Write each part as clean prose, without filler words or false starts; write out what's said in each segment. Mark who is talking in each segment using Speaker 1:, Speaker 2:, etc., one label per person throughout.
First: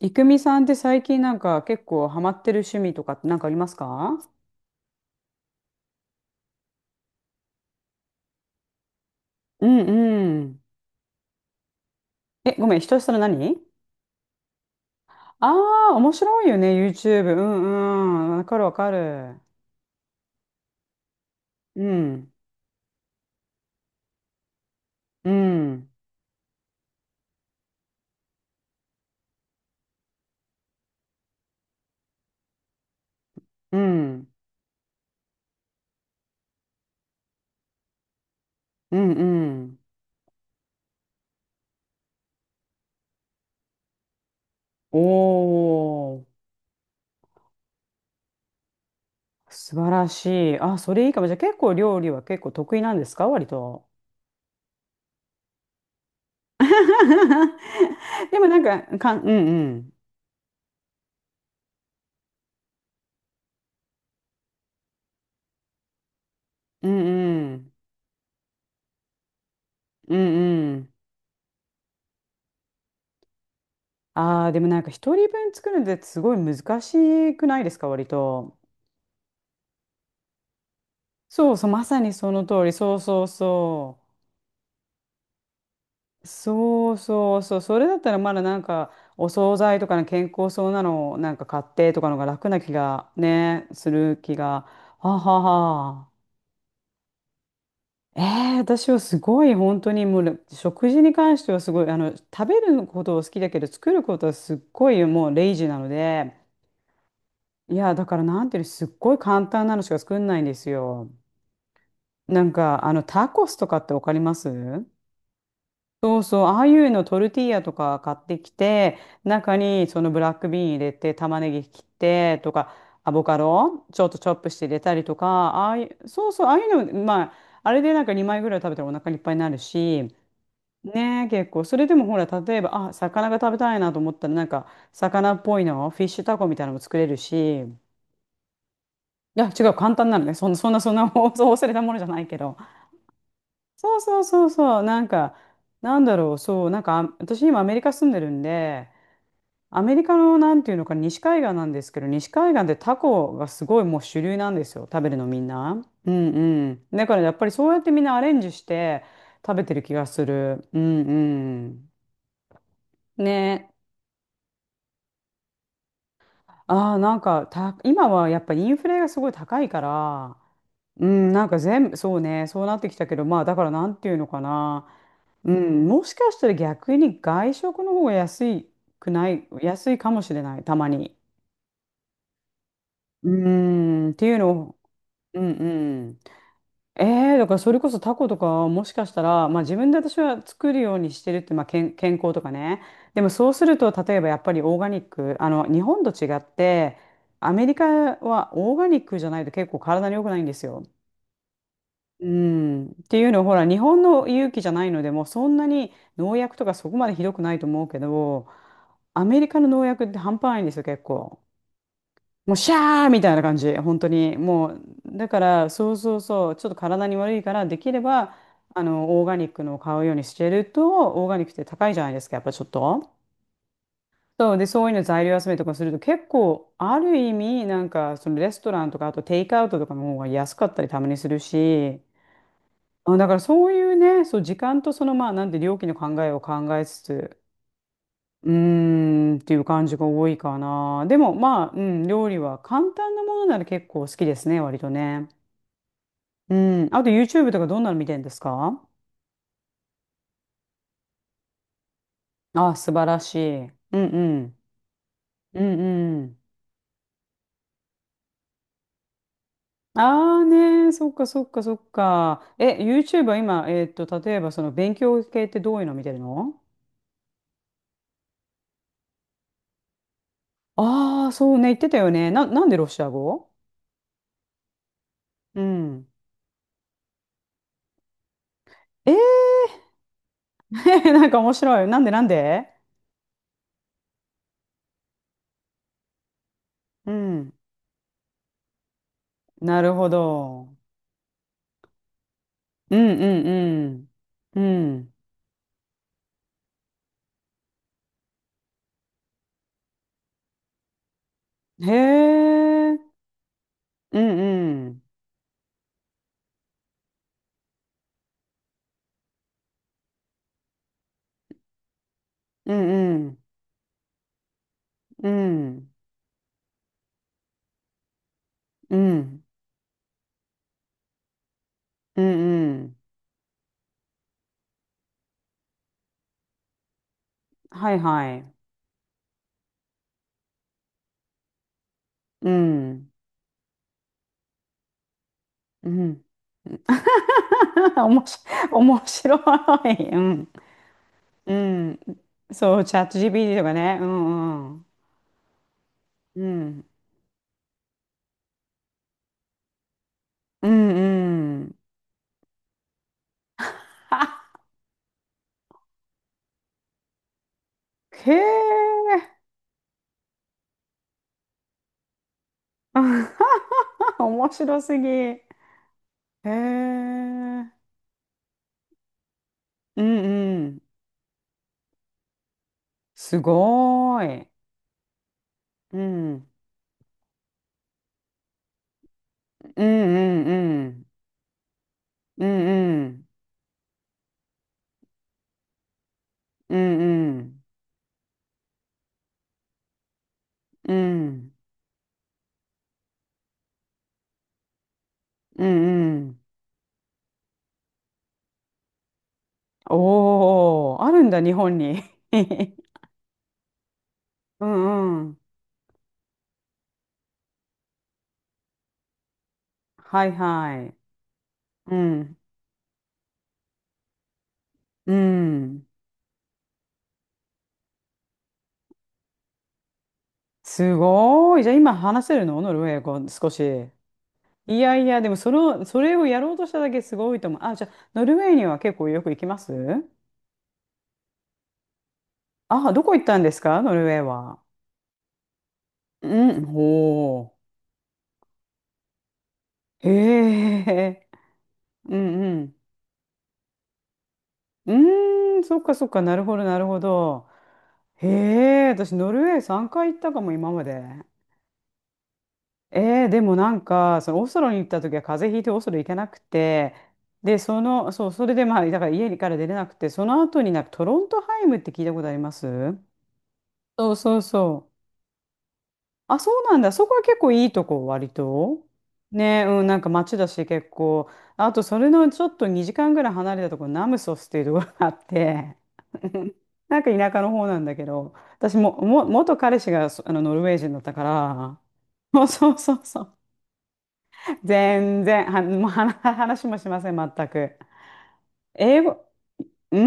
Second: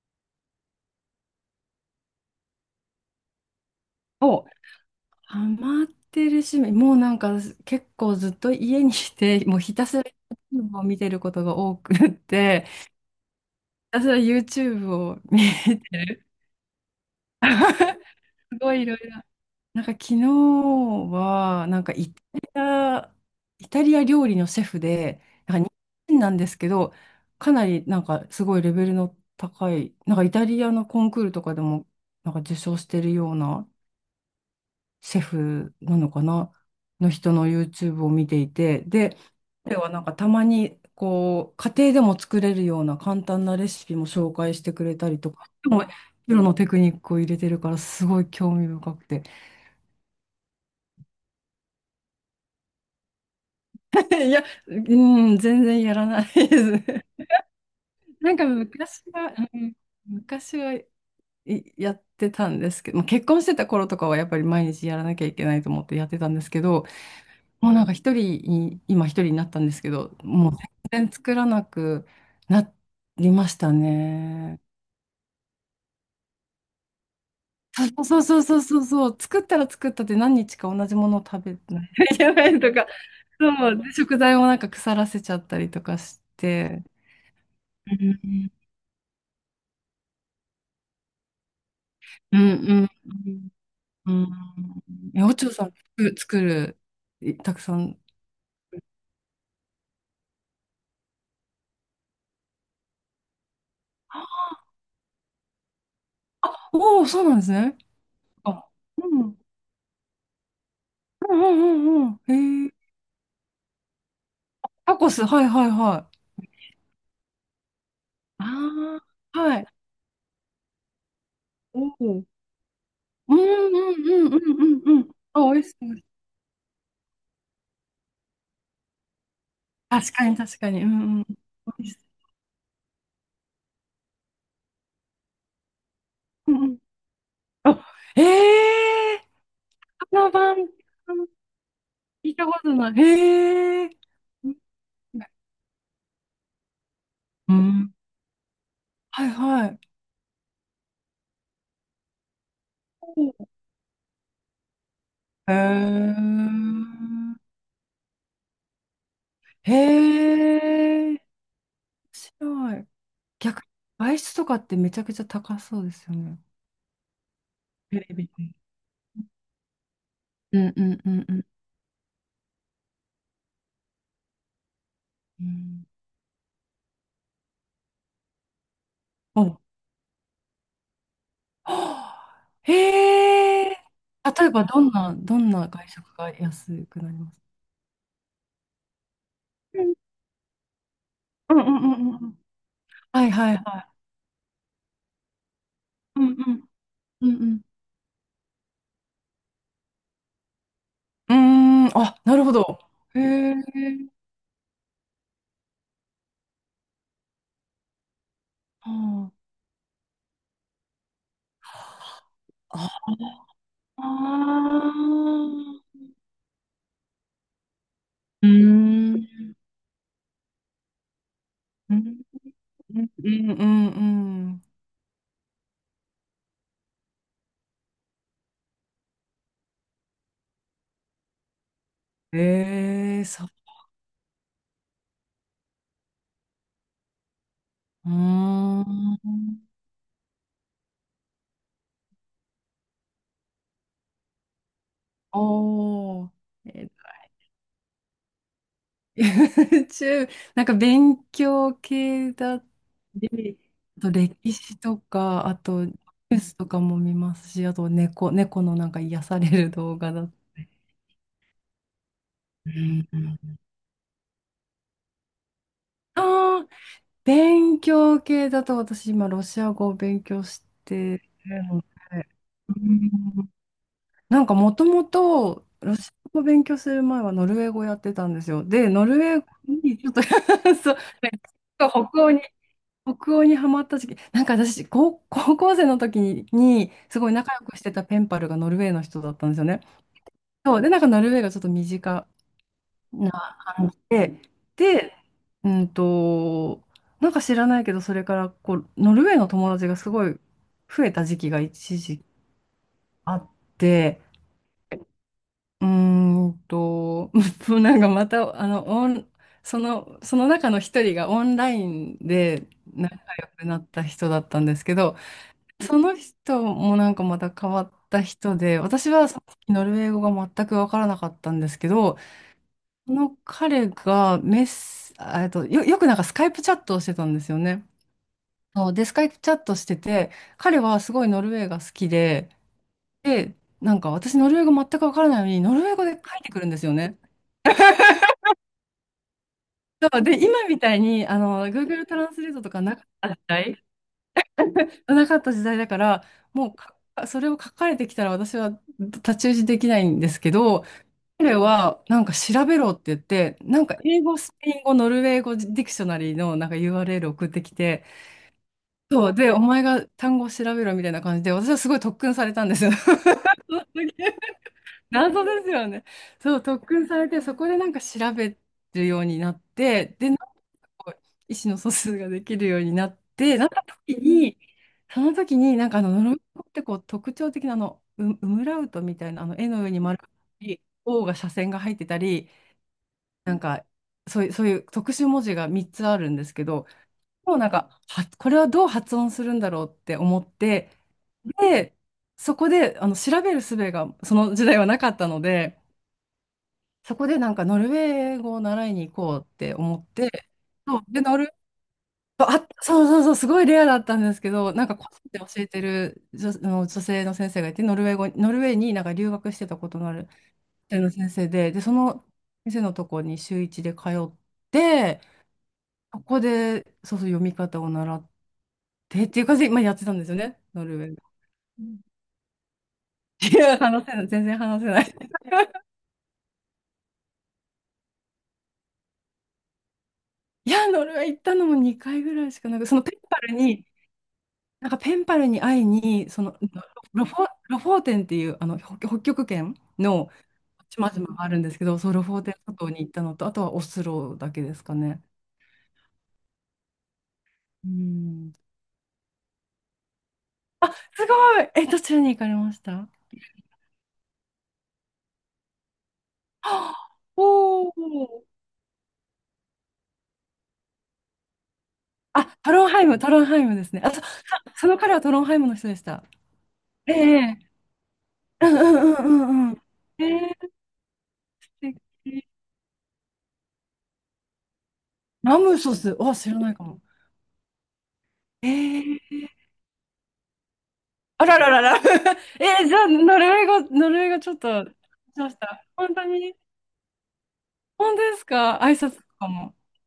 Speaker 1: いくみさんって最近なんか結構ハマってる趣味とかってなんかありますか？
Speaker 2: お、ハマってる趣味、もうなんか結構ずっと家にいて、もう
Speaker 1: う
Speaker 2: ひ
Speaker 1: ん
Speaker 2: たすら
Speaker 1: うん。
Speaker 2: YouTube を見てることが多くっ
Speaker 1: え、
Speaker 2: て、
Speaker 1: ごめん、ひ
Speaker 2: ひ
Speaker 1: としさの何？
Speaker 2: たすら YouTube を見て
Speaker 1: ああー、面
Speaker 2: る。
Speaker 1: 白いよね、YouTube。うん うん。わ
Speaker 2: す
Speaker 1: かるわ
Speaker 2: ごいい
Speaker 1: か
Speaker 2: ろいろ。
Speaker 1: る。
Speaker 2: なんか昨日は、
Speaker 1: うん、
Speaker 2: イタリア料理のシェフで、
Speaker 1: う
Speaker 2: なんか日
Speaker 1: ん、
Speaker 2: 本人なんですけど、かなりなんかすごいレベルの高い、なんかイタリアのコンクールとかでもなんか受賞してるような
Speaker 1: うん、
Speaker 2: シェフなのかなの人の YouTube を見ていて、
Speaker 1: うん、
Speaker 2: で、
Speaker 1: う
Speaker 2: 彼
Speaker 1: ん。
Speaker 2: はなんかたまにこう、家庭でも作れるような簡単なレシピも紹介してくれたりとか、でも、
Speaker 1: お
Speaker 2: プ
Speaker 1: ー、
Speaker 2: ロのテクニックを入れてるからすごい興味深くて。
Speaker 1: 素晴らしい。あ、それいいかも。じゃあ結構料理は結構得意なんですか割と。
Speaker 2: いや、うん、全然やらないです。なん
Speaker 1: で
Speaker 2: か
Speaker 1: もなんか、
Speaker 2: 昔
Speaker 1: う
Speaker 2: は、
Speaker 1: んうん。
Speaker 2: 昔はいやってたんですけど、まあ結婚してた頃とかはやっぱり毎日やらなきゃいけないと思ってやってたんですけど、
Speaker 1: うんう
Speaker 2: も
Speaker 1: ん。
Speaker 2: うなんか一人に、今一人になったんですけど、
Speaker 1: うん
Speaker 2: もう
Speaker 1: うん。
Speaker 2: 全然作らなくなりました
Speaker 1: ああ、で
Speaker 2: ね。
Speaker 1: もなんか一人分作るのってすごい難しくないですか、割
Speaker 2: そうそう
Speaker 1: と。
Speaker 2: そうそうそうそう、作ったら作ったって何日か同じものを食
Speaker 1: そう
Speaker 2: べ
Speaker 1: そう、ま
Speaker 2: ない
Speaker 1: さ
Speaker 2: と
Speaker 1: に
Speaker 2: い
Speaker 1: そ
Speaker 2: け
Speaker 1: の
Speaker 2: ない
Speaker 1: 通り。
Speaker 2: とか、
Speaker 1: そうそう
Speaker 2: そう、で
Speaker 1: そ
Speaker 2: 食材もなんか腐らせちゃったりとかし
Speaker 1: う。
Speaker 2: て。
Speaker 1: そうそうそう。それだ
Speaker 2: う
Speaker 1: ったらまだ
Speaker 2: ん
Speaker 1: なんか、お惣菜とかの健康そうなのをなんか買ってとかのが
Speaker 2: うん
Speaker 1: 楽な気
Speaker 2: うん。
Speaker 1: がね、す
Speaker 2: う
Speaker 1: る
Speaker 2: ん
Speaker 1: 気が。はあ
Speaker 2: え、
Speaker 1: は
Speaker 2: お
Speaker 1: あ
Speaker 2: ちょさん、
Speaker 1: は
Speaker 2: 作
Speaker 1: あ。
Speaker 2: 作る、いたくさん。
Speaker 1: え私はすごい本当にもう食事に関してはすごいあの食べることを好きだけど作ることは
Speaker 2: あ
Speaker 1: すっごいもうレイジーなので、
Speaker 2: おお、そうなんです
Speaker 1: い
Speaker 2: ね。
Speaker 1: やだからなんていう
Speaker 2: あ、
Speaker 1: のすっ
Speaker 2: う
Speaker 1: ごい
Speaker 2: ん。うん
Speaker 1: 簡単なのしか作んないんですよ。
Speaker 2: うんうんうん。
Speaker 1: なん
Speaker 2: へえ。
Speaker 1: か、タコスとかってわかります？
Speaker 2: タコス、はいはいは
Speaker 1: そ
Speaker 2: い。
Speaker 1: うそう、ああいうのトルティーヤとか買ってきて、
Speaker 2: ああ、
Speaker 1: 中
Speaker 2: はい。
Speaker 1: にそのブラックビーン入れて、玉ねぎ
Speaker 2: お
Speaker 1: 切っ
Speaker 2: お。
Speaker 1: てとか、アボ
Speaker 2: う
Speaker 1: カ
Speaker 2: ん
Speaker 1: ドちょっとチ
Speaker 2: うんう
Speaker 1: ョ
Speaker 2: ん
Speaker 1: ッ
Speaker 2: う
Speaker 1: プして入れ
Speaker 2: んう
Speaker 1: た
Speaker 2: んう
Speaker 1: り
Speaker 2: ん。
Speaker 1: とか、
Speaker 2: あ、美味
Speaker 1: あ
Speaker 2: し
Speaker 1: あい
Speaker 2: そう。
Speaker 1: う、そうそう、ああいうの、まあ、あれでなんか2枚ぐらい食べたらお腹いっぱいになるし、
Speaker 2: 確かに確かに。うんうん。
Speaker 1: ねえ、結構、そ
Speaker 2: 美
Speaker 1: れ
Speaker 2: 味
Speaker 1: で
Speaker 2: し
Speaker 1: もほら、例えば、あ、魚が食べたいなと思ったら、なんか、魚っぽいの、フィッシュタコ
Speaker 2: そう。
Speaker 1: み
Speaker 2: うん
Speaker 1: たい
Speaker 2: う
Speaker 1: なの
Speaker 2: ん。
Speaker 1: も作れるし、い
Speaker 2: あ、ええー、
Speaker 1: や、違う、簡単なの
Speaker 2: 花
Speaker 1: ね。そん
Speaker 2: 晩、
Speaker 1: な、そんな、そんな、そう忘れたものじゃない
Speaker 2: 聞い
Speaker 1: け
Speaker 2: たこ
Speaker 1: ど。
Speaker 2: とない。へえ
Speaker 1: そうそうそう
Speaker 2: ー。
Speaker 1: そう、なんか、なんだろう、そう、なんか、あ私
Speaker 2: う
Speaker 1: 今アメリカ
Speaker 2: ん。
Speaker 1: 住んでるんで、
Speaker 2: はいはい。
Speaker 1: アメリカのなんていうのかな、西海岸なんですけど、西海岸でタ
Speaker 2: お
Speaker 1: コが
Speaker 2: う
Speaker 1: すごいもう主流なんですよ、食べるのみん
Speaker 2: へ
Speaker 1: な。うん
Speaker 2: え。
Speaker 1: うん。だからやっぱりそうやってみんなアレンジして食べてる気がする。うん
Speaker 2: へえ。面
Speaker 1: う
Speaker 2: 白い。
Speaker 1: ん。
Speaker 2: 逆に、
Speaker 1: ね。
Speaker 2: 外出とかってめちゃくちゃ高そうですよね。
Speaker 1: ああ、なんかた、
Speaker 2: テ
Speaker 1: 今
Speaker 2: レビ。
Speaker 1: はやっぱインフレがすごい高いから、
Speaker 2: うんうん
Speaker 1: う
Speaker 2: うん
Speaker 1: ん、
Speaker 2: う
Speaker 1: な
Speaker 2: ん。
Speaker 1: んか全部、そうね、そうなってきたけど、まあだからなんていうのかな。
Speaker 2: う
Speaker 1: う
Speaker 2: ん。
Speaker 1: ん、もしかしたら逆に外食の方が
Speaker 2: お、
Speaker 1: 安いかもしれない、たまに。
Speaker 2: はあ
Speaker 1: う
Speaker 2: へえ。
Speaker 1: ん、っていう
Speaker 2: 例え
Speaker 1: の
Speaker 2: ば、
Speaker 1: を、
Speaker 2: どんな、ど
Speaker 1: う
Speaker 2: ん
Speaker 1: ん
Speaker 2: な外
Speaker 1: う
Speaker 2: 食
Speaker 1: ん。
Speaker 2: が安くなりま
Speaker 1: え
Speaker 2: す
Speaker 1: だからそれこそタコとかはもしかしたら、まあ自
Speaker 2: う
Speaker 1: 分
Speaker 2: ん
Speaker 1: で私は作るようにしてるって、
Speaker 2: うん
Speaker 1: まあ、
Speaker 2: うんう
Speaker 1: 健
Speaker 2: んう
Speaker 1: 康
Speaker 2: ん
Speaker 1: とかね。で
Speaker 2: は
Speaker 1: も
Speaker 2: い
Speaker 1: そう
Speaker 2: はい
Speaker 1: する
Speaker 2: はい。
Speaker 1: と、例えばやっぱりオーガニック、日本と
Speaker 2: うん
Speaker 1: 違って、
Speaker 2: うんう
Speaker 1: ア
Speaker 2: ん
Speaker 1: メリカはオーガニックじゃないと結構体に良くないんですよ。
Speaker 2: うん。うーん、あ、
Speaker 1: う
Speaker 2: なるほど。
Speaker 1: ん、って
Speaker 2: へ
Speaker 1: いうのをほ
Speaker 2: え。
Speaker 1: ら日本の勇気じゃないのでもうそんなに農薬とかそこまでひどくないと思うけど、ア
Speaker 2: は
Speaker 1: メリカの農薬って半端ないんですよ結構、もうシ
Speaker 2: あ
Speaker 1: ャーみたいな感じ本
Speaker 2: あ
Speaker 1: 当にもう、だからそう
Speaker 2: あ。
Speaker 1: そうそうちょっと体に悪いからできれば
Speaker 2: うー
Speaker 1: オーガニッ
Speaker 2: ん。
Speaker 1: クのを買うようにしてると、オーガニックって高い
Speaker 2: う
Speaker 1: じゃないで
Speaker 2: ん
Speaker 1: すかやっぱちょっ
Speaker 2: うん
Speaker 1: と。
Speaker 2: うんう
Speaker 1: そう
Speaker 2: ん
Speaker 1: でそういうの材料集めとかすると結構ある意味なんかそのレストランとかあとテイクアウトとかの方が安かったりたまにするし、
Speaker 2: うん。
Speaker 1: あ、
Speaker 2: ええ、
Speaker 1: だから
Speaker 2: そう。
Speaker 1: そういうね、そう、時間とそのまあ、なんて料金の考えを考えつつ、
Speaker 2: うー
Speaker 1: うーんってい
Speaker 2: ん。
Speaker 1: う感じが多いかな。でもまあ、うん、料理は簡単なものなら結構好きですね、割とね。
Speaker 2: おー。
Speaker 1: うん。
Speaker 2: え
Speaker 1: あと YouTube とかどんなの見てるんですか？
Speaker 2: YouTube、なんか勉強系だっ
Speaker 1: あ、素晴らし
Speaker 2: て、
Speaker 1: い。うんう
Speaker 2: あと歴
Speaker 1: ん。
Speaker 2: 史とか、あ
Speaker 1: うん
Speaker 2: とニ
Speaker 1: う
Speaker 2: ュー
Speaker 1: ん。
Speaker 2: スとかも見ますし、あと猫、猫のなんか癒される動画だっ
Speaker 1: ああ
Speaker 2: たり。
Speaker 1: ね、そっかそっかそっか。
Speaker 2: う
Speaker 1: え、
Speaker 2: んう
Speaker 1: YouTube は
Speaker 2: ん
Speaker 1: 今、例えばその勉強系ってどういうの見てるの？
Speaker 2: あー勉強系だと私今ロシア語を勉強して
Speaker 1: ああー、そう
Speaker 2: る
Speaker 1: ね、言っ
Speaker 2: ので、
Speaker 1: てたよね。なんで
Speaker 2: う
Speaker 1: ロシア
Speaker 2: ん
Speaker 1: 語？
Speaker 2: なんかもとも
Speaker 1: う
Speaker 2: とロ
Speaker 1: ん。
Speaker 2: シア語を勉強する前はノルウェー語やってたんですよ。で、ノ
Speaker 1: えー
Speaker 2: ルウェー語にちょっと そう、
Speaker 1: なんか面白い。なんでな
Speaker 2: 北
Speaker 1: ん
Speaker 2: 欧に
Speaker 1: で？
Speaker 2: 北欧にハマった時期、なんか私、高校生の時に、に
Speaker 1: う
Speaker 2: すごい
Speaker 1: ん。
Speaker 2: 仲良くしてたペンパルがノルウェーの人だったんですよ
Speaker 1: な
Speaker 2: ね。
Speaker 1: るほど。
Speaker 2: そう、で、なんかノルウェーがちょっと身近
Speaker 1: うん
Speaker 2: な感
Speaker 1: う
Speaker 2: じ
Speaker 1: ん
Speaker 2: で、
Speaker 1: うん。
Speaker 2: で、うんと、なんか知らないけど、それからこう、ノルウェーの友達がすごい増えた時期が
Speaker 1: うん。へ
Speaker 2: 一時期
Speaker 1: え。
Speaker 2: あっ
Speaker 1: う
Speaker 2: て、
Speaker 1: んうん。
Speaker 2: うーんと、なんかまた、あの、オン、その、その中の一人がオンラインで
Speaker 1: うん
Speaker 2: 仲
Speaker 1: うん。
Speaker 2: 良くなった人だったんですけど、
Speaker 1: うん。
Speaker 2: その人もなんかまた変わった人で、
Speaker 1: う
Speaker 2: 私はさ
Speaker 1: ん。
Speaker 2: っきノルウェー語が全く分からなかったんですけど、
Speaker 1: うんうんうん
Speaker 2: その彼がメッセ、あえっと、よ、よくなんかスカイプチャットをしてたんですよね。
Speaker 1: はいはい。
Speaker 2: そうで、スカイプチャットしてて、彼はすごいノルウェーが好き
Speaker 1: う
Speaker 2: で、
Speaker 1: ん。
Speaker 2: で、なんか私ノルウェー語全く分からないのに、ノルウ
Speaker 1: う
Speaker 2: ェー語で書
Speaker 1: ん。
Speaker 2: いてくるんですよね。
Speaker 1: おもし、面白
Speaker 2: そ
Speaker 1: い。う
Speaker 2: うで、
Speaker 1: ん。
Speaker 2: 今みたいに、あ
Speaker 1: う
Speaker 2: の、
Speaker 1: ん。
Speaker 2: Google トランスレートと
Speaker 1: そ
Speaker 2: か
Speaker 1: う、チ
Speaker 2: なか
Speaker 1: ャ
Speaker 2: っ
Speaker 1: ット
Speaker 2: た時
Speaker 1: GPT とか
Speaker 2: 代、
Speaker 1: ね。うんうん。
Speaker 2: なかった時代だから、
Speaker 1: う
Speaker 2: もう
Speaker 1: ん。
Speaker 2: かそれを書かれてきたら私は太刀打ちできないんですけ
Speaker 1: う
Speaker 2: ど、
Speaker 1: ん
Speaker 2: 彼
Speaker 1: うん。
Speaker 2: は、なんか調べろって言って、なんか 英語、
Speaker 1: は
Speaker 2: スペイン語、ノルウェー語ディクショナリーのなんか URL 送ってきて、
Speaker 1: へ
Speaker 2: そ
Speaker 1: え。
Speaker 2: う、で、お前が単語を調べろみたいな感じで、私はすごい特訓されたんですよ。そうす げえ
Speaker 1: 面白すぎ。
Speaker 2: 謎ですよね。
Speaker 1: へ
Speaker 2: そう、特訓されて、そこでな
Speaker 1: え。
Speaker 2: んか調べるようになっ
Speaker 1: う
Speaker 2: て、
Speaker 1: ん
Speaker 2: で、なんか
Speaker 1: うん。
Speaker 2: こう意思の疎通ができるようになっ
Speaker 1: す
Speaker 2: て、なった時
Speaker 1: ごーい。
Speaker 2: に、その時に、
Speaker 1: う
Speaker 2: ノルウェー
Speaker 1: ん。
Speaker 2: 語ってこう特徴的なあの、ウムラウトみたいな、あの、絵の
Speaker 1: うん
Speaker 2: 上に丸
Speaker 1: う
Speaker 2: があっ
Speaker 1: ん
Speaker 2: たり、
Speaker 1: うん。
Speaker 2: O が斜線が入ってた
Speaker 1: う
Speaker 2: り、
Speaker 1: んうん。
Speaker 2: なんか、そういう特殊文字が3つあるんですけ
Speaker 1: う
Speaker 2: ど、
Speaker 1: んう
Speaker 2: もう
Speaker 1: ん。
Speaker 2: なんか、は、これはどう発音するんだろうって思って、
Speaker 1: うん
Speaker 2: で、そこで、あの、調べる術がその時代はなかったの
Speaker 1: う
Speaker 2: で、
Speaker 1: ん。
Speaker 2: そこでなんかノルウェー語を習いに行こうって思って、
Speaker 1: お
Speaker 2: そう、
Speaker 1: ー、あ
Speaker 2: で、
Speaker 1: るんだ、日本に。
Speaker 2: あ、そうそうそう、すごいレアだったんですけ
Speaker 1: う
Speaker 2: ど、なんか個
Speaker 1: ん
Speaker 2: 人
Speaker 1: う
Speaker 2: で
Speaker 1: ん。
Speaker 2: 教えてる女、あの女性の先生がいて、ノルウェーになんか留学してたことのあ
Speaker 1: は
Speaker 2: る
Speaker 1: いはい。
Speaker 2: 女性の先生で、で、そ
Speaker 1: う
Speaker 2: の
Speaker 1: ん。
Speaker 2: 先生のとこに週一で通っ
Speaker 1: う
Speaker 2: て、
Speaker 1: ん。
Speaker 2: ここで、そうそう、読み方を習ってっていう感じで、今やってたんですよね、ノ
Speaker 1: す
Speaker 2: ルウェーで。
Speaker 1: ごーい。じゃあ
Speaker 2: う
Speaker 1: 今
Speaker 2: ん
Speaker 1: 話せるのノルウェー語少
Speaker 2: い
Speaker 1: し？
Speaker 2: や、話せない、全然
Speaker 1: い
Speaker 2: 話せ
Speaker 1: や
Speaker 2: な
Speaker 1: い
Speaker 2: い。
Speaker 1: や、でも その、それをやろうとしただけすごいと思う。あ、じゃあ、ノルウェーには結構よく行きます？
Speaker 2: いや、ノルウェー行ったのも2回ぐらいしかなく、
Speaker 1: あ、
Speaker 2: その
Speaker 1: どこ
Speaker 2: ペン
Speaker 1: 行った
Speaker 2: パ
Speaker 1: んで
Speaker 2: ル
Speaker 1: すか
Speaker 2: に、
Speaker 1: ノルウェーは？
Speaker 2: なんかペンパルに会いに、その
Speaker 1: うん、
Speaker 2: ロフォ、
Speaker 1: ほ
Speaker 2: ロフォーテンっていうあの北北極圏
Speaker 1: う。
Speaker 2: の
Speaker 1: へ
Speaker 2: 島々
Speaker 1: え、
Speaker 2: があるんですけど、そう、
Speaker 1: う
Speaker 2: ロフォ
Speaker 1: ん
Speaker 2: ーテ
Speaker 1: う
Speaker 2: ン諸
Speaker 1: ん。
Speaker 2: 島に行ったのと、あとはオスロだけです
Speaker 1: う
Speaker 2: かね。
Speaker 1: ーん、そっかそっか、なるほど、なるほど。
Speaker 2: う
Speaker 1: へ
Speaker 2: ん。
Speaker 1: え、私、ノルウェー3回行ったかも、今まで。
Speaker 2: すごい。え、どちらに行かれましたは
Speaker 1: でもなんか、そのオスロに行った時は風邪ひいてオスロ行けなく
Speaker 2: あ
Speaker 1: て、で、そ
Speaker 2: お
Speaker 1: の、そう、
Speaker 2: お
Speaker 1: それでまあ、だから家から出れなくて、その後になんかトロントハイムって聞いたことあります？
Speaker 2: トロンハイムですね。
Speaker 1: そうそうそ
Speaker 2: その
Speaker 1: う。
Speaker 2: 彼はトロンハイムの人でした。
Speaker 1: あ、そうなんだ。そ
Speaker 2: え
Speaker 1: こは結構
Speaker 2: え
Speaker 1: いいとこ、割
Speaker 2: うんう
Speaker 1: と。
Speaker 2: んう
Speaker 1: ね、
Speaker 2: んうんう
Speaker 1: う
Speaker 2: ん。
Speaker 1: ん、なんか
Speaker 2: え
Speaker 1: 街だし、
Speaker 2: え
Speaker 1: 結構。
Speaker 2: 素
Speaker 1: あと、そ
Speaker 2: 敵
Speaker 1: れのちょっと2時間ぐらい離れたところ、ナムソスっていうところがあっ
Speaker 2: ラ
Speaker 1: て、
Speaker 2: ムソス、あ、知 らないか
Speaker 1: な
Speaker 2: も。
Speaker 1: んか田舎の方なんだけど、
Speaker 2: え
Speaker 1: 私も、
Speaker 2: え
Speaker 1: 元彼氏があのノルウェー人だった
Speaker 2: あらら
Speaker 1: か
Speaker 2: らら。
Speaker 1: ら、そう
Speaker 2: えー、じ
Speaker 1: そうそ
Speaker 2: ゃ
Speaker 1: う
Speaker 2: あ、
Speaker 1: そう。
Speaker 2: ノルウェー語ちょっと、し
Speaker 1: 全
Speaker 2: ま
Speaker 1: 然、
Speaker 2: した。
Speaker 1: もう
Speaker 2: 本
Speaker 1: 話
Speaker 2: 当に
Speaker 1: 話もしません、全く。
Speaker 2: 本当ですか挨
Speaker 1: 英
Speaker 2: 拶と
Speaker 1: 語、
Speaker 2: かも。
Speaker 1: う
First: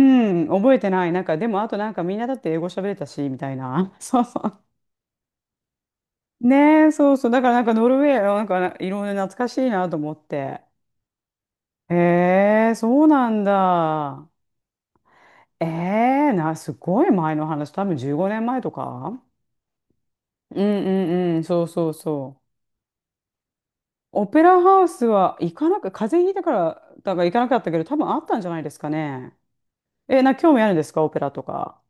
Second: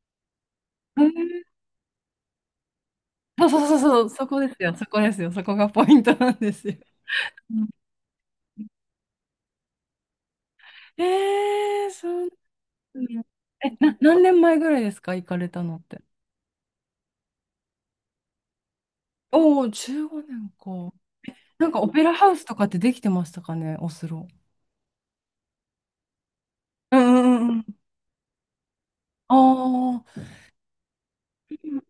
Speaker 1: ん、覚えて
Speaker 2: え
Speaker 1: ない。なんか、
Speaker 2: ー
Speaker 1: でも、あとなんかみんなだって英語喋れたし、み
Speaker 2: そう
Speaker 1: たい
Speaker 2: そうそう
Speaker 1: な。
Speaker 2: そう、
Speaker 1: そうそう
Speaker 2: そこですよ、そこがポイントなんですよ。
Speaker 1: ねえ、そうそう。だからな
Speaker 2: う
Speaker 1: ん
Speaker 2: ん
Speaker 1: かノルウェーなんかいろいろ懐かしいなと思って。
Speaker 2: えー、そう
Speaker 1: へえ、
Speaker 2: な
Speaker 1: そう
Speaker 2: んだ
Speaker 1: なん
Speaker 2: 何
Speaker 1: だ。
Speaker 2: 年前ぐらいですか行かれた
Speaker 1: え
Speaker 2: のって。
Speaker 1: え、すごい前の話、多分15年前とか、
Speaker 2: おお、15年
Speaker 1: うん
Speaker 2: か。
Speaker 1: うんうん、そう
Speaker 2: なんかオ
Speaker 1: そう
Speaker 2: ペラハウ
Speaker 1: そう。
Speaker 2: スとかってできてましたかね、オス
Speaker 1: オ
Speaker 2: ロ。
Speaker 1: ペラハウスは行かなく、風邪ひいたから、
Speaker 2: う
Speaker 1: だ
Speaker 2: んう
Speaker 1: から行か
Speaker 2: ん
Speaker 1: な
Speaker 2: うん
Speaker 1: かっ
Speaker 2: う
Speaker 1: たけ
Speaker 2: ん。
Speaker 1: ど、多分あったんじゃないですか
Speaker 2: あ
Speaker 1: ね。え、
Speaker 2: あ。
Speaker 1: 興味あるんですか、オペラとか？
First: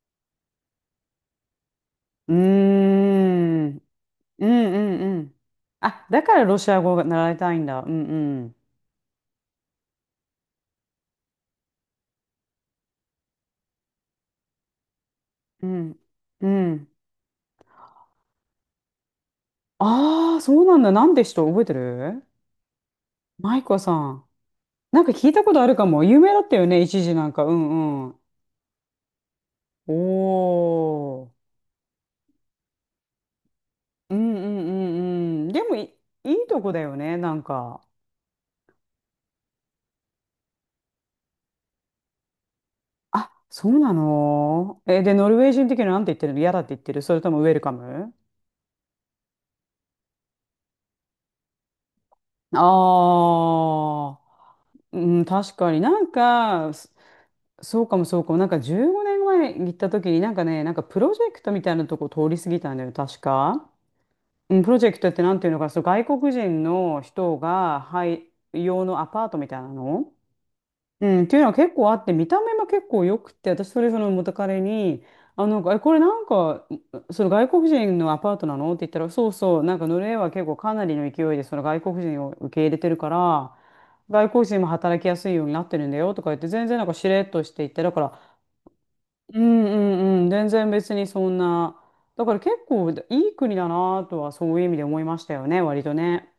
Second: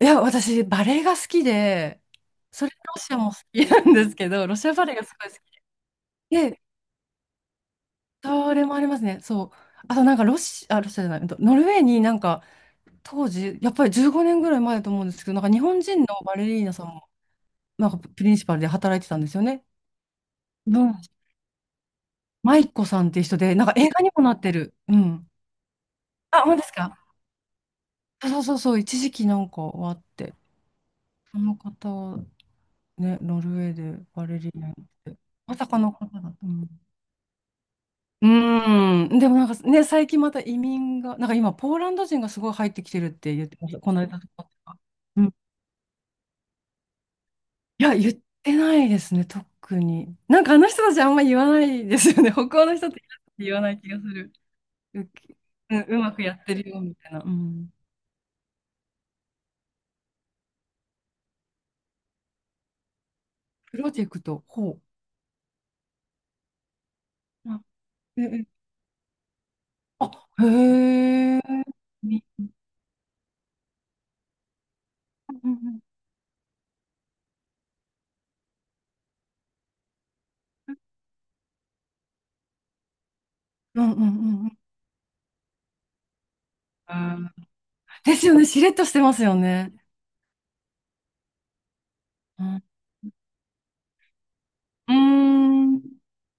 Speaker 2: いや、私、バレエが好きで、
Speaker 1: うー
Speaker 2: それ、ロシアも好き
Speaker 1: ん、う
Speaker 2: な
Speaker 1: ん
Speaker 2: んですけ
Speaker 1: う
Speaker 2: ど、ロシアバレエ
Speaker 1: ん
Speaker 2: がす
Speaker 1: う
Speaker 2: ごい
Speaker 1: ん。
Speaker 2: 好き
Speaker 1: あ、だからロ
Speaker 2: で、
Speaker 1: シア語が習いたいんだ。うんうん。
Speaker 2: それもありますね、そう。あと、なんか、ロシア、あ、ロシアじゃない、うんとノルウェーになんか、当時、やっぱり15年ぐらい前だと思うんですけど、なんか、日
Speaker 1: う
Speaker 2: 本
Speaker 1: ん、
Speaker 2: 人のバレ
Speaker 1: う
Speaker 2: リーナさん
Speaker 1: ん。
Speaker 2: も、なんか、プリンシパルで働いてたんですよね。
Speaker 1: ああ、そうな
Speaker 2: う
Speaker 1: んだ。
Speaker 2: ん。
Speaker 1: なんで人覚えてる？
Speaker 2: マイコさんっていう人で、
Speaker 1: マイ
Speaker 2: なんか、
Speaker 1: コ
Speaker 2: 映
Speaker 1: さ
Speaker 2: 画にも
Speaker 1: ん。
Speaker 2: なってる。う
Speaker 1: なんか
Speaker 2: ん。
Speaker 1: 聞いたことあるかも。有名だ
Speaker 2: あ、
Speaker 1: った
Speaker 2: 本当
Speaker 1: よ
Speaker 2: です
Speaker 1: ね、
Speaker 2: か
Speaker 1: 一時なんか。うんうん。
Speaker 2: そうそうそう、一時期なんかはあって、
Speaker 1: お
Speaker 2: そ
Speaker 1: ー。
Speaker 2: の方、ね、ノルウェーで
Speaker 1: う
Speaker 2: バ
Speaker 1: んう
Speaker 2: レリ
Speaker 1: ん
Speaker 2: ーナって、
Speaker 1: うんうん。
Speaker 2: ま
Speaker 1: で
Speaker 2: さ
Speaker 1: も
Speaker 2: かの方だ
Speaker 1: い
Speaker 2: った。
Speaker 1: い
Speaker 2: う
Speaker 1: と
Speaker 2: ん
Speaker 1: こだよね、なんか。
Speaker 2: うーん、でもなんかね、最近また移民が、なんか今、ポーランド人がすごい入ってきてるっ
Speaker 1: あ、
Speaker 2: て言ってま
Speaker 1: そ
Speaker 2: し
Speaker 1: う
Speaker 2: た、こ
Speaker 1: な
Speaker 2: の間とか。
Speaker 1: の？え、で、
Speaker 2: うん、
Speaker 1: ノ
Speaker 2: い
Speaker 1: ルウェー人的にはなんて言ってるの？嫌だって言ってる？それともウェルカ
Speaker 2: や、言
Speaker 1: ム？
Speaker 2: ってないですね、特に。なんかあの人たちあんま言わないですよね、北欧の人って言わない気がす
Speaker 1: あ
Speaker 2: る。
Speaker 1: あ、う
Speaker 2: う
Speaker 1: ん、確か
Speaker 2: うん、
Speaker 1: に
Speaker 2: う
Speaker 1: なん
Speaker 2: まくやってる
Speaker 1: か、
Speaker 2: よみたいな。うん、
Speaker 1: そうかもそうかも。なんか15年前に行った時になんかね、なんかプロジェクトみたいなとこ通り過ぎたんだよ、確か。
Speaker 2: プロジェクト、
Speaker 1: うん、プロ
Speaker 2: ほ
Speaker 1: ジェクトってなんていうのか、そう、外国人の人
Speaker 2: う。
Speaker 1: が、は
Speaker 2: あ、え
Speaker 1: い、
Speaker 2: え、
Speaker 1: 用のアパートみたいな
Speaker 2: あ、
Speaker 1: の。
Speaker 2: へ
Speaker 1: うん、ってい
Speaker 2: え。
Speaker 1: うのは結構あって、見た目も結構良くて、私それその元彼に、あ
Speaker 2: う
Speaker 1: の、え、
Speaker 2: ん
Speaker 1: これなんか、その外国人のアパートなのって言ったら、そうそう、なんかノルウェーは結構かなりの勢いでその外国人を受け入れてるから、
Speaker 2: うんうんう
Speaker 1: 外
Speaker 2: ん
Speaker 1: 国
Speaker 2: うん
Speaker 1: 人も働きやすいようになってるんだよとか言って、全然なん
Speaker 2: う
Speaker 1: かしれっ
Speaker 2: ん、
Speaker 1: として言って、だか
Speaker 2: ですよ
Speaker 1: ら、
Speaker 2: ね。しれっとしてますよ
Speaker 1: うんう
Speaker 2: ね。
Speaker 1: んうん、全然別にそんな。だから
Speaker 2: う
Speaker 1: 結
Speaker 2: ん。う
Speaker 1: 構いい国だなとはそういう意味で
Speaker 2: ー
Speaker 1: 思いましたよね、
Speaker 2: ん、
Speaker 1: 割とね。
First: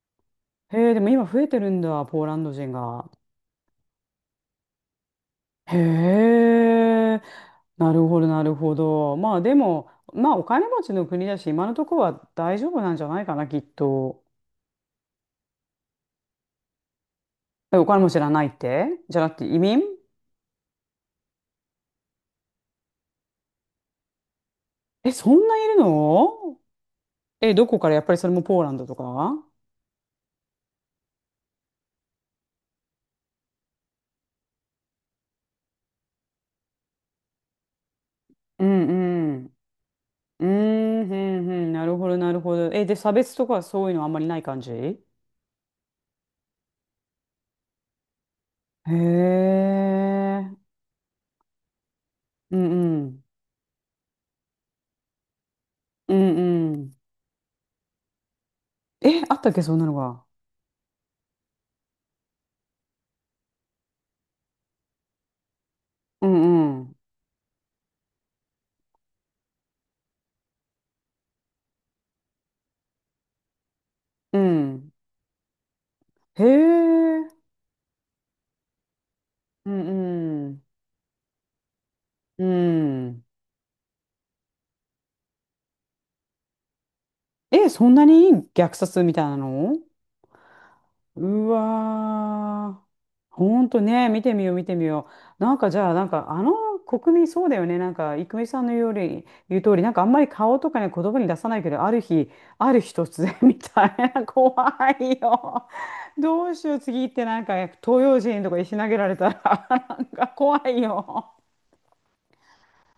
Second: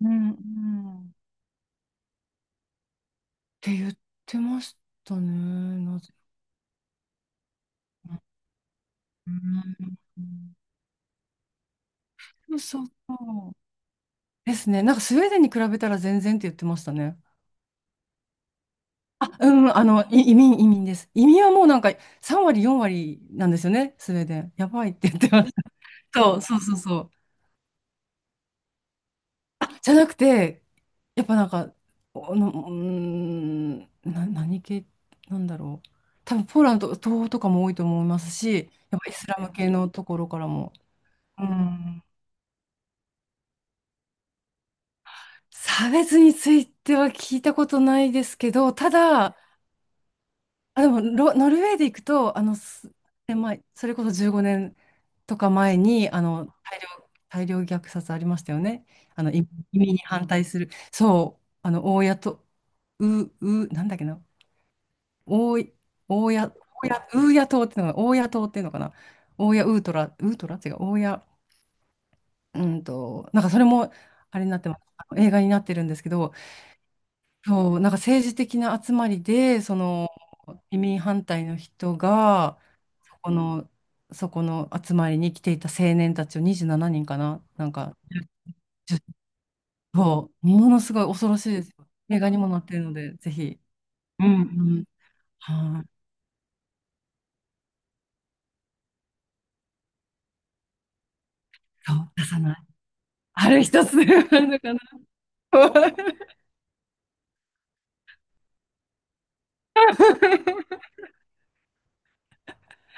Speaker 2: うんう
Speaker 1: へえ、で
Speaker 2: ん
Speaker 1: も
Speaker 2: っ
Speaker 1: 今増えてるんだ、ポーランド人が。
Speaker 2: て言ってましたね。
Speaker 1: へ
Speaker 2: なぜ
Speaker 1: え、なるほ
Speaker 2: か。
Speaker 1: ど、なるほど。
Speaker 2: う
Speaker 1: まあでも、
Speaker 2: んう
Speaker 1: まあお
Speaker 2: ん、
Speaker 1: 金持ちの国だし、今のところは大丈夫
Speaker 2: そう
Speaker 1: なんじゃないかな、
Speaker 2: そう
Speaker 1: きっと。
Speaker 2: ですね。なんかスウェーデンに比べたら全然って言ってましたね。
Speaker 1: え、お金持ちじゃないってじゃ
Speaker 2: あ、
Speaker 1: なくて
Speaker 2: う
Speaker 1: 移
Speaker 2: ん、
Speaker 1: 民？
Speaker 2: あの、い移民、移民です。移民はもうなんか3割、4割なんですよね、スウェーデン。やばいって
Speaker 1: え、
Speaker 2: 言って
Speaker 1: そ
Speaker 2: ま
Speaker 1: ん
Speaker 2: した。
Speaker 1: ないる
Speaker 2: そう、そ
Speaker 1: の？
Speaker 2: うそうそう。
Speaker 1: え、どこからやっぱりそれもポーランドとか？
Speaker 2: あ、じゃなくて、やっぱなんか、うーん、何系なんだろう。多分ポーランド、東欧とかも多いと思います
Speaker 1: う
Speaker 2: し、やっぱイスラ
Speaker 1: んうん。
Speaker 2: ム系のところか
Speaker 1: うー
Speaker 2: らも。
Speaker 1: ん、う
Speaker 2: う
Speaker 1: ん、うん、なる
Speaker 2: ん。
Speaker 1: ほど、なるほど。え、で、差別とかそういうのあんまりない感じ？へ
Speaker 2: 差別については聞いたことないですけど、た
Speaker 1: え。
Speaker 2: だ、あ、でもノルウェーで行くと、
Speaker 1: うんうん。
Speaker 2: で、まあ、それこそ15年とか前に、
Speaker 1: う
Speaker 2: あ
Speaker 1: ん
Speaker 2: の、
Speaker 1: うん。
Speaker 2: 大量虐殺ありましたよね。
Speaker 1: え、
Speaker 2: あの、
Speaker 1: あったっけ、そ
Speaker 2: 移
Speaker 1: んな
Speaker 2: 民
Speaker 1: の
Speaker 2: に
Speaker 1: が？
Speaker 2: 反対する。そう、あの、大家と、う、なんだっけな、大い、
Speaker 1: う
Speaker 2: 大谷、
Speaker 1: んう
Speaker 2: 大
Speaker 1: ん。
Speaker 2: 谷、ウーヤ島っていうのが、大谷島っていうのかな。大谷ウートラ、ウートラ違う、大谷、なんかそれも、
Speaker 1: う
Speaker 2: あれになってます。
Speaker 1: ん。
Speaker 2: あの映画になってるんですけど、
Speaker 1: へえ。
Speaker 2: そう、なんか政治的な集まりで、
Speaker 1: う
Speaker 2: その、
Speaker 1: んうん。
Speaker 2: 移民反対の人
Speaker 1: う
Speaker 2: が、そ
Speaker 1: ん。
Speaker 2: この、そこの集まりに来ていた青年たちを27人かな、な
Speaker 1: え、
Speaker 2: ん
Speaker 1: そん
Speaker 2: か、
Speaker 1: なに虐
Speaker 2: ちょ
Speaker 1: 殺みたいなの？
Speaker 2: そう、ものすごい恐ろし
Speaker 1: う
Speaker 2: いですよ。映画にもなって
Speaker 1: わー。
Speaker 2: るので、ぜひ。
Speaker 1: ほんとね、見
Speaker 2: う
Speaker 1: て
Speaker 2: ん
Speaker 1: み
Speaker 2: う
Speaker 1: よう、見て
Speaker 2: ん。
Speaker 1: みよう。なんかじ
Speaker 2: はい、
Speaker 1: ゃあ、なんかあの国民そうだよね。なんか、郁美さんのように言う通り、なんかあんまり顔とかね、言葉に出さないけど、あ
Speaker 2: そ
Speaker 1: る
Speaker 2: う、出
Speaker 1: 日、
Speaker 2: さない。
Speaker 1: ある日突然
Speaker 2: あ
Speaker 1: み
Speaker 2: る
Speaker 1: た
Speaker 2: 一
Speaker 1: い
Speaker 2: つ。
Speaker 1: な、
Speaker 2: な
Speaker 1: 怖
Speaker 2: かなか、
Speaker 1: い
Speaker 2: う
Speaker 1: よ。
Speaker 2: ん
Speaker 1: どうしよう、次行ってなんか東洋人とか石投げられたら、 なんか怖いよ。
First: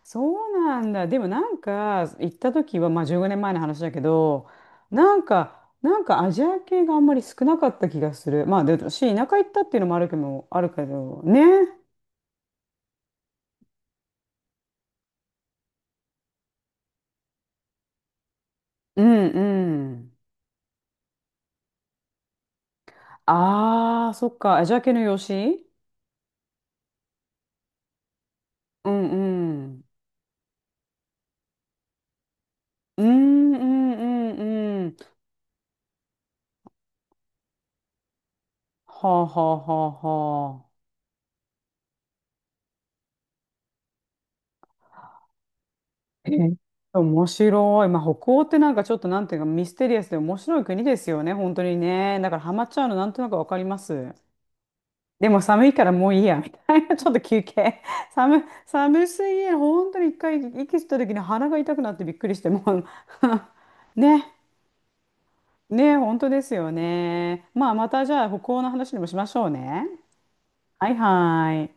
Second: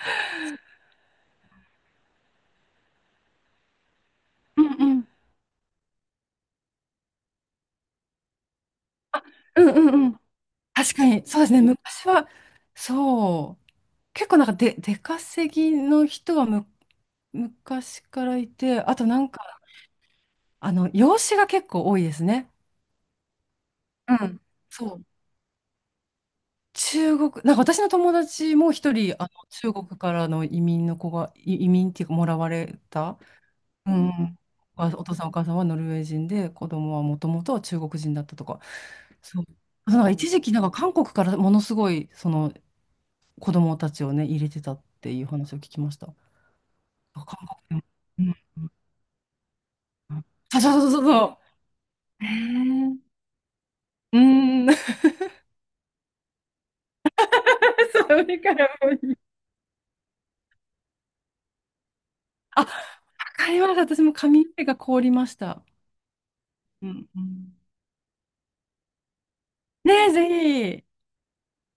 Speaker 1: そうなんだ。でもなんか行った時はまあ15年前の話だけど、
Speaker 2: うん
Speaker 1: なんか、なんかアジア系があんまり少なかった気がする。まあで、私田舎行った
Speaker 2: うん
Speaker 1: っていうの
Speaker 2: う
Speaker 1: もあ
Speaker 2: んう
Speaker 1: るけ
Speaker 2: ん、
Speaker 1: ど、あるけ
Speaker 2: 確か
Speaker 1: ど
Speaker 2: に、そ
Speaker 1: ね。
Speaker 2: うですね。昔は、そう。結構なんかで、出稼ぎの人は、昔からいて、あ
Speaker 1: う
Speaker 2: とな
Speaker 1: ん
Speaker 2: んか、
Speaker 1: うん。
Speaker 2: あの、養子が結構多いですね。
Speaker 1: あ
Speaker 2: う
Speaker 1: あ、そっ
Speaker 2: ん。
Speaker 1: か。アジア系
Speaker 2: そ
Speaker 1: の
Speaker 2: う。
Speaker 1: 養子？
Speaker 2: 中国、なんか私の友達も
Speaker 1: う
Speaker 2: 一
Speaker 1: ん
Speaker 2: 人、あの、
Speaker 1: う
Speaker 2: 中
Speaker 1: ん。
Speaker 2: 国からの移民の子が、移民っていうか、もらわれ
Speaker 1: う
Speaker 2: た、
Speaker 1: んうん
Speaker 2: うん。
Speaker 1: うんうん。
Speaker 2: お父さんお母さんはノルウェー人で、子供はもともとは中国人だったとか。
Speaker 1: はあは
Speaker 2: そう。
Speaker 1: あはあ
Speaker 2: なんか一時期、なん
Speaker 1: はあ。
Speaker 2: か韓国からものすごい、その子供たちをね、入れてたっていう話を聞きました。
Speaker 1: えー
Speaker 2: あ、
Speaker 1: 面
Speaker 2: 韓国
Speaker 1: 白い。まあ、
Speaker 2: で
Speaker 1: 北
Speaker 2: も。
Speaker 1: 欧って
Speaker 2: う
Speaker 1: な
Speaker 2: ん。
Speaker 1: んかちょっとなんていうかミステリアスで面
Speaker 2: そ
Speaker 1: 白
Speaker 2: う
Speaker 1: い国
Speaker 2: そう
Speaker 1: で
Speaker 2: そうそう
Speaker 1: すよね。
Speaker 2: そ
Speaker 1: 本当にね。
Speaker 2: う。へ
Speaker 1: だからハマっちゃうのな
Speaker 2: え。
Speaker 1: んとなくわかります。
Speaker 2: うん。
Speaker 1: でも寒いからもういいや、みたいな、ちょっと休憩。
Speaker 2: それからもう
Speaker 1: 寒
Speaker 2: いい。
Speaker 1: すぎる。本当に一回息吸った時に鼻が痛くなってびっくりして、
Speaker 2: あ、
Speaker 1: も
Speaker 2: わ
Speaker 1: う
Speaker 2: かりました。私も
Speaker 1: ね、
Speaker 2: 髪の毛が凍りました。
Speaker 1: ね、本当ですよ
Speaker 2: うんう
Speaker 1: ね。
Speaker 2: ん。
Speaker 1: まあ、またじゃあ、北欧の話でもしましょうね。
Speaker 2: ねえ、ぜ
Speaker 1: はい
Speaker 2: ひ。
Speaker 1: はい。